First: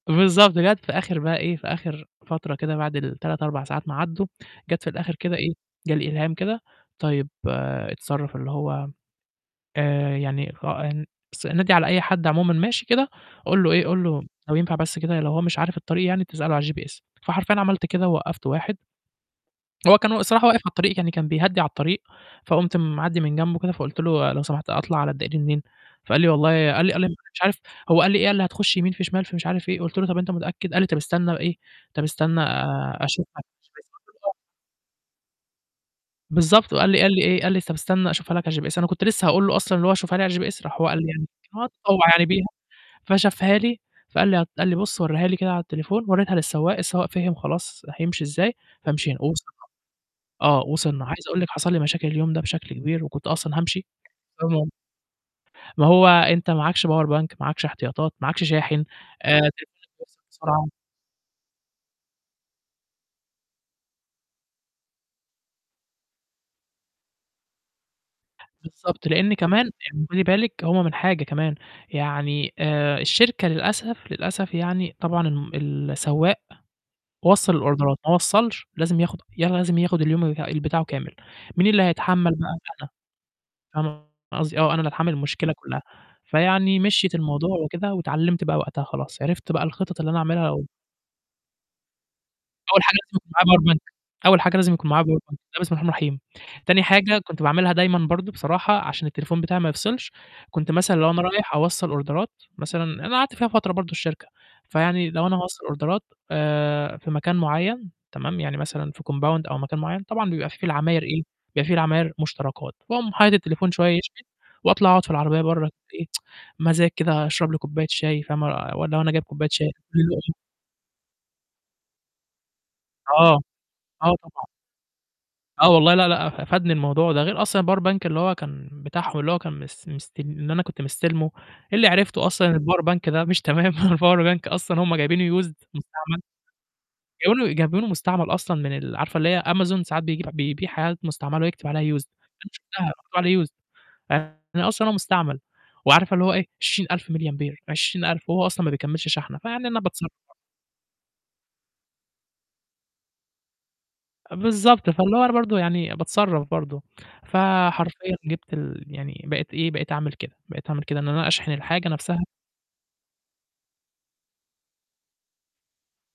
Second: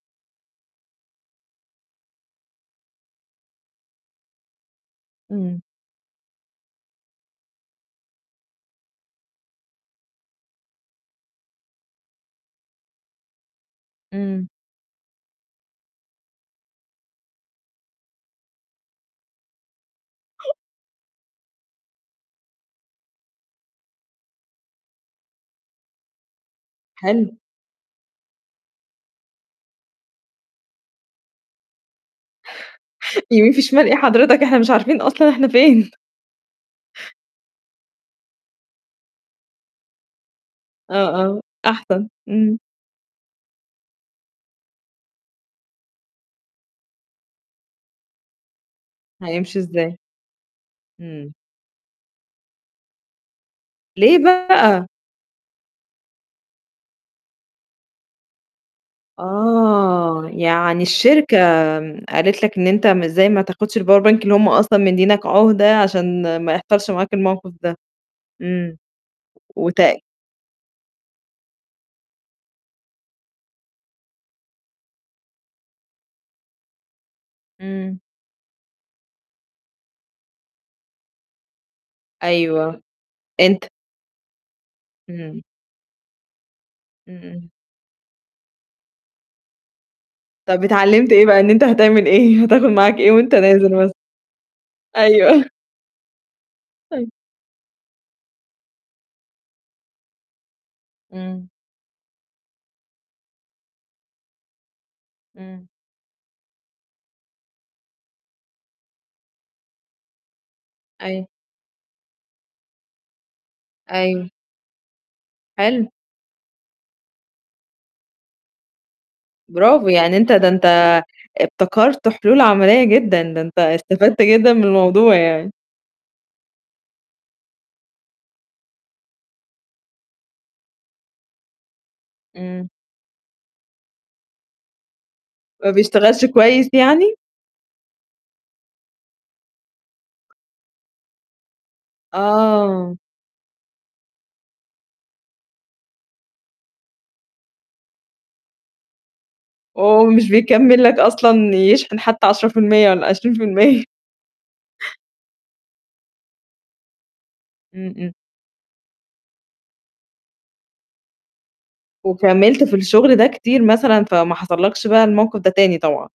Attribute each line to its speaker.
Speaker 1: بالضبط، جَت في آخر بقى إيه في آخر فترة كده بعد ال3 4 ساعات ما عدّوا، جَت في الآخر كده إيه،
Speaker 2: إمم.
Speaker 1: جَه الإلهام كده، طيب اتصرف، اللي هو آآ، يعني ف أن بس نادي على أي حد عمومًا ماشي كده، قُل له إيه، قُل له
Speaker 2: إمم.
Speaker 1: لو ينفع بس كده لو هو مش عارف الطريق يعني تسأله على الGPS فحرفيًا عملت كده، ووقّفت واحد هو كان والصراحة واقف على الطريق، يعني كان بيهدّي على الطريق، فقمت معدّي من جنبه كده، فقلت له: "لو سمحت أطلع على الدائري منين؟" فقال لي: "والله" قال لي قال لي
Speaker 2: حلو.
Speaker 1: مش عارف هو قال لي إيه، قال لي: "هتخش يمين في شمال، في مش عارف إيه" قلت له: "طَب أنت متأكد؟" قال لي: "طَب استنى إيه طَب استنى آآ، أشوفها على
Speaker 2: يمين في شمال ايه
Speaker 1: الGPS" [unintelligible]
Speaker 2: حضرتك! إحنا مش عارفين أصلًا إحنا فين؟
Speaker 1: بالضبط. وقال لي قال لي إيه، قال لي: "طب استنى أشوفها لك على الGPS" أنا كنت لسه هاقول له أصلًا اللي هو شُفها لي على الGPS راح هو
Speaker 2: آه،
Speaker 1: قال لي يعني
Speaker 2: آه، أحسن.
Speaker 1: [unintelligible] بيها
Speaker 2: إمم.
Speaker 1: فشافها لي فقال لي ه قال لي بُصّ وريها لي كده على التليفون، وريتها للسواق، السواق فِهِم خلاص، راح يمشي إزاي، فمشينا ووصلْنا
Speaker 2: هيمشي إزاي؟
Speaker 1: آه، وصلْنا، عايز
Speaker 2: إمم.
Speaker 1: أقول لِك حصل لي مشاكل اليوم ده بشكل كبير وكنت أصلًا هامشي
Speaker 2: ليه
Speaker 1: بسبب ال
Speaker 2: بقى؟
Speaker 1: ما هو أنت معاكش power bank معاكش احتياطات، معاكش شاحن، آآ، تليفونك بيفْصِل
Speaker 2: آه،
Speaker 1: بسرعة.
Speaker 2: يعني الشركة قالت لك إن أنت ما إزاي ما تاخدش الpower bank اللي هُم أصلًا مدّيّينك عُهدة، عشان ما يحصلش معاك الموقف ده. إمم،
Speaker 1: بالضبط، لإن كمان
Speaker 2: وت
Speaker 1: [unintelligible] خدي بالك هو من حاجة كمان، يعني آآ، الشركة للأسف، للأسف يعني طبعًا ام ال السواق وصّل الأوردرات
Speaker 2: إمم.
Speaker 1: ما وصّلش لازم ياخد لازم ياخد اليوم ال بتاعه كامل. مين اللي هيتحمّل بقى؟
Speaker 2: أيوه،
Speaker 1: أنا،
Speaker 2: أنت
Speaker 1: فاهمة قصدي آه، أنا اللي هاتحمّل
Speaker 2: إمم.
Speaker 1: المشكلة كلّها، فيعني مشيِت
Speaker 2: إمم، إمم.
Speaker 1: الموضوع وكده، واتعلّمت بقى وقتها خلاص، عرفت بقى الخِطَط اللي أنا أعملها
Speaker 2: طَب
Speaker 1: لو
Speaker 2: اتعلّمت إيه بقى، إن أنت هتعمل إيه، هتاخد
Speaker 1: أول حاجة
Speaker 2: معاك إيه
Speaker 1: لازم يكون
Speaker 2: وأنت
Speaker 1: معايا power
Speaker 2: نازل
Speaker 1: bank
Speaker 2: مثلًا؟
Speaker 1: أول حاجة لازم يكون معايا power bank،
Speaker 2: أيوه.
Speaker 1: ده بسم الله الرحمن الرحيم، تاني
Speaker 2: أيوه.
Speaker 1: حاجة كنت باعملها دايمًا برضه بصراحة، عشان التليفون بتاعي ما يفْصِلش، كنت مثلًا لو أنا
Speaker 2: إمم.
Speaker 1: رايح أوصّل أوردرات مثلًا أنا قعدت فيها فترة برضه الشركة، فيعني لو أنا هاوصّل
Speaker 2: إمم.
Speaker 1: أوردرات آآ، في مكان معيّن، تمام، يعني مثلًا في كومباوند أو مكان معيّن، طبعًا بيبقى فيه في العماير إيه،
Speaker 2: أيوه.
Speaker 1: بيبقى فيه في العماير مُشتركات، باقوم حاطط التليفون شوية يشحن،
Speaker 2: أيوه.
Speaker 1: وأطلع أقعد في العربية برّه
Speaker 2: حلو.
Speaker 1: إيه مزاج كده أشرب لي كوباية شاي فاهمة، وأن لو أنا جايب كوباية شاي
Speaker 2: برافو، يعني أنت
Speaker 1: [unintelligible]
Speaker 2: ده أنت ابتكرت حلول عملية جدًا،
Speaker 1: آه،
Speaker 2: ده أنت
Speaker 1: آه
Speaker 2: استفدت
Speaker 1: طبعًا.
Speaker 2: جدًا من الموضوع يعني.
Speaker 1: آه والله، لأ، لأ أ فادني الموضوع ده. غير أصلًا الpower bank اللي هو كان بتاعهم، اللي هو كان مس مست اللي أنا كنت مستلمه، اللي عرفته أصلًا إن
Speaker 2: إمم.
Speaker 1: الpower bank ده مش تمام، الpower bank أصلًا هُم جايبينه used
Speaker 2: ما
Speaker 1: مستعمل،
Speaker 2: بيشتغلش كويس يعني؟
Speaker 1: جايبينه جايبينه مستعمل أصلًا من ال عارفة اللي هي Amazon ساعات بيج بيبيع حاجات مستعملة، ويكتب عليها used دي أنا شُفتها
Speaker 2: آه.
Speaker 1: مكتوب عليه used يعني أصلًا هو مستعمل. وعارفة اللي هو إيه 20000 ميللي أمبير 20000 وهو أصلًا ما بيكمّلش شحنة. فيعني أنا
Speaker 2: وهو
Speaker 1: باتصرّف.
Speaker 2: مش بيكمّل لك أصلًا يشحن حتى 10% والَّا 20%
Speaker 1: بالضبط. فاللي هو أنا برضه يعني باتصرّف برضه.
Speaker 2: إمم، إمم.
Speaker 1: فحرفيًا جِبت ال يعني بقيت إيه، بقيت أعمل كده بقيت أعمل كده، إن أنا أشحن الحاجة نفسها
Speaker 2: وكمّلت في الشغل ده كتير مثلًا فما حصلكش بقى الموقف ده تاني طبعًا؟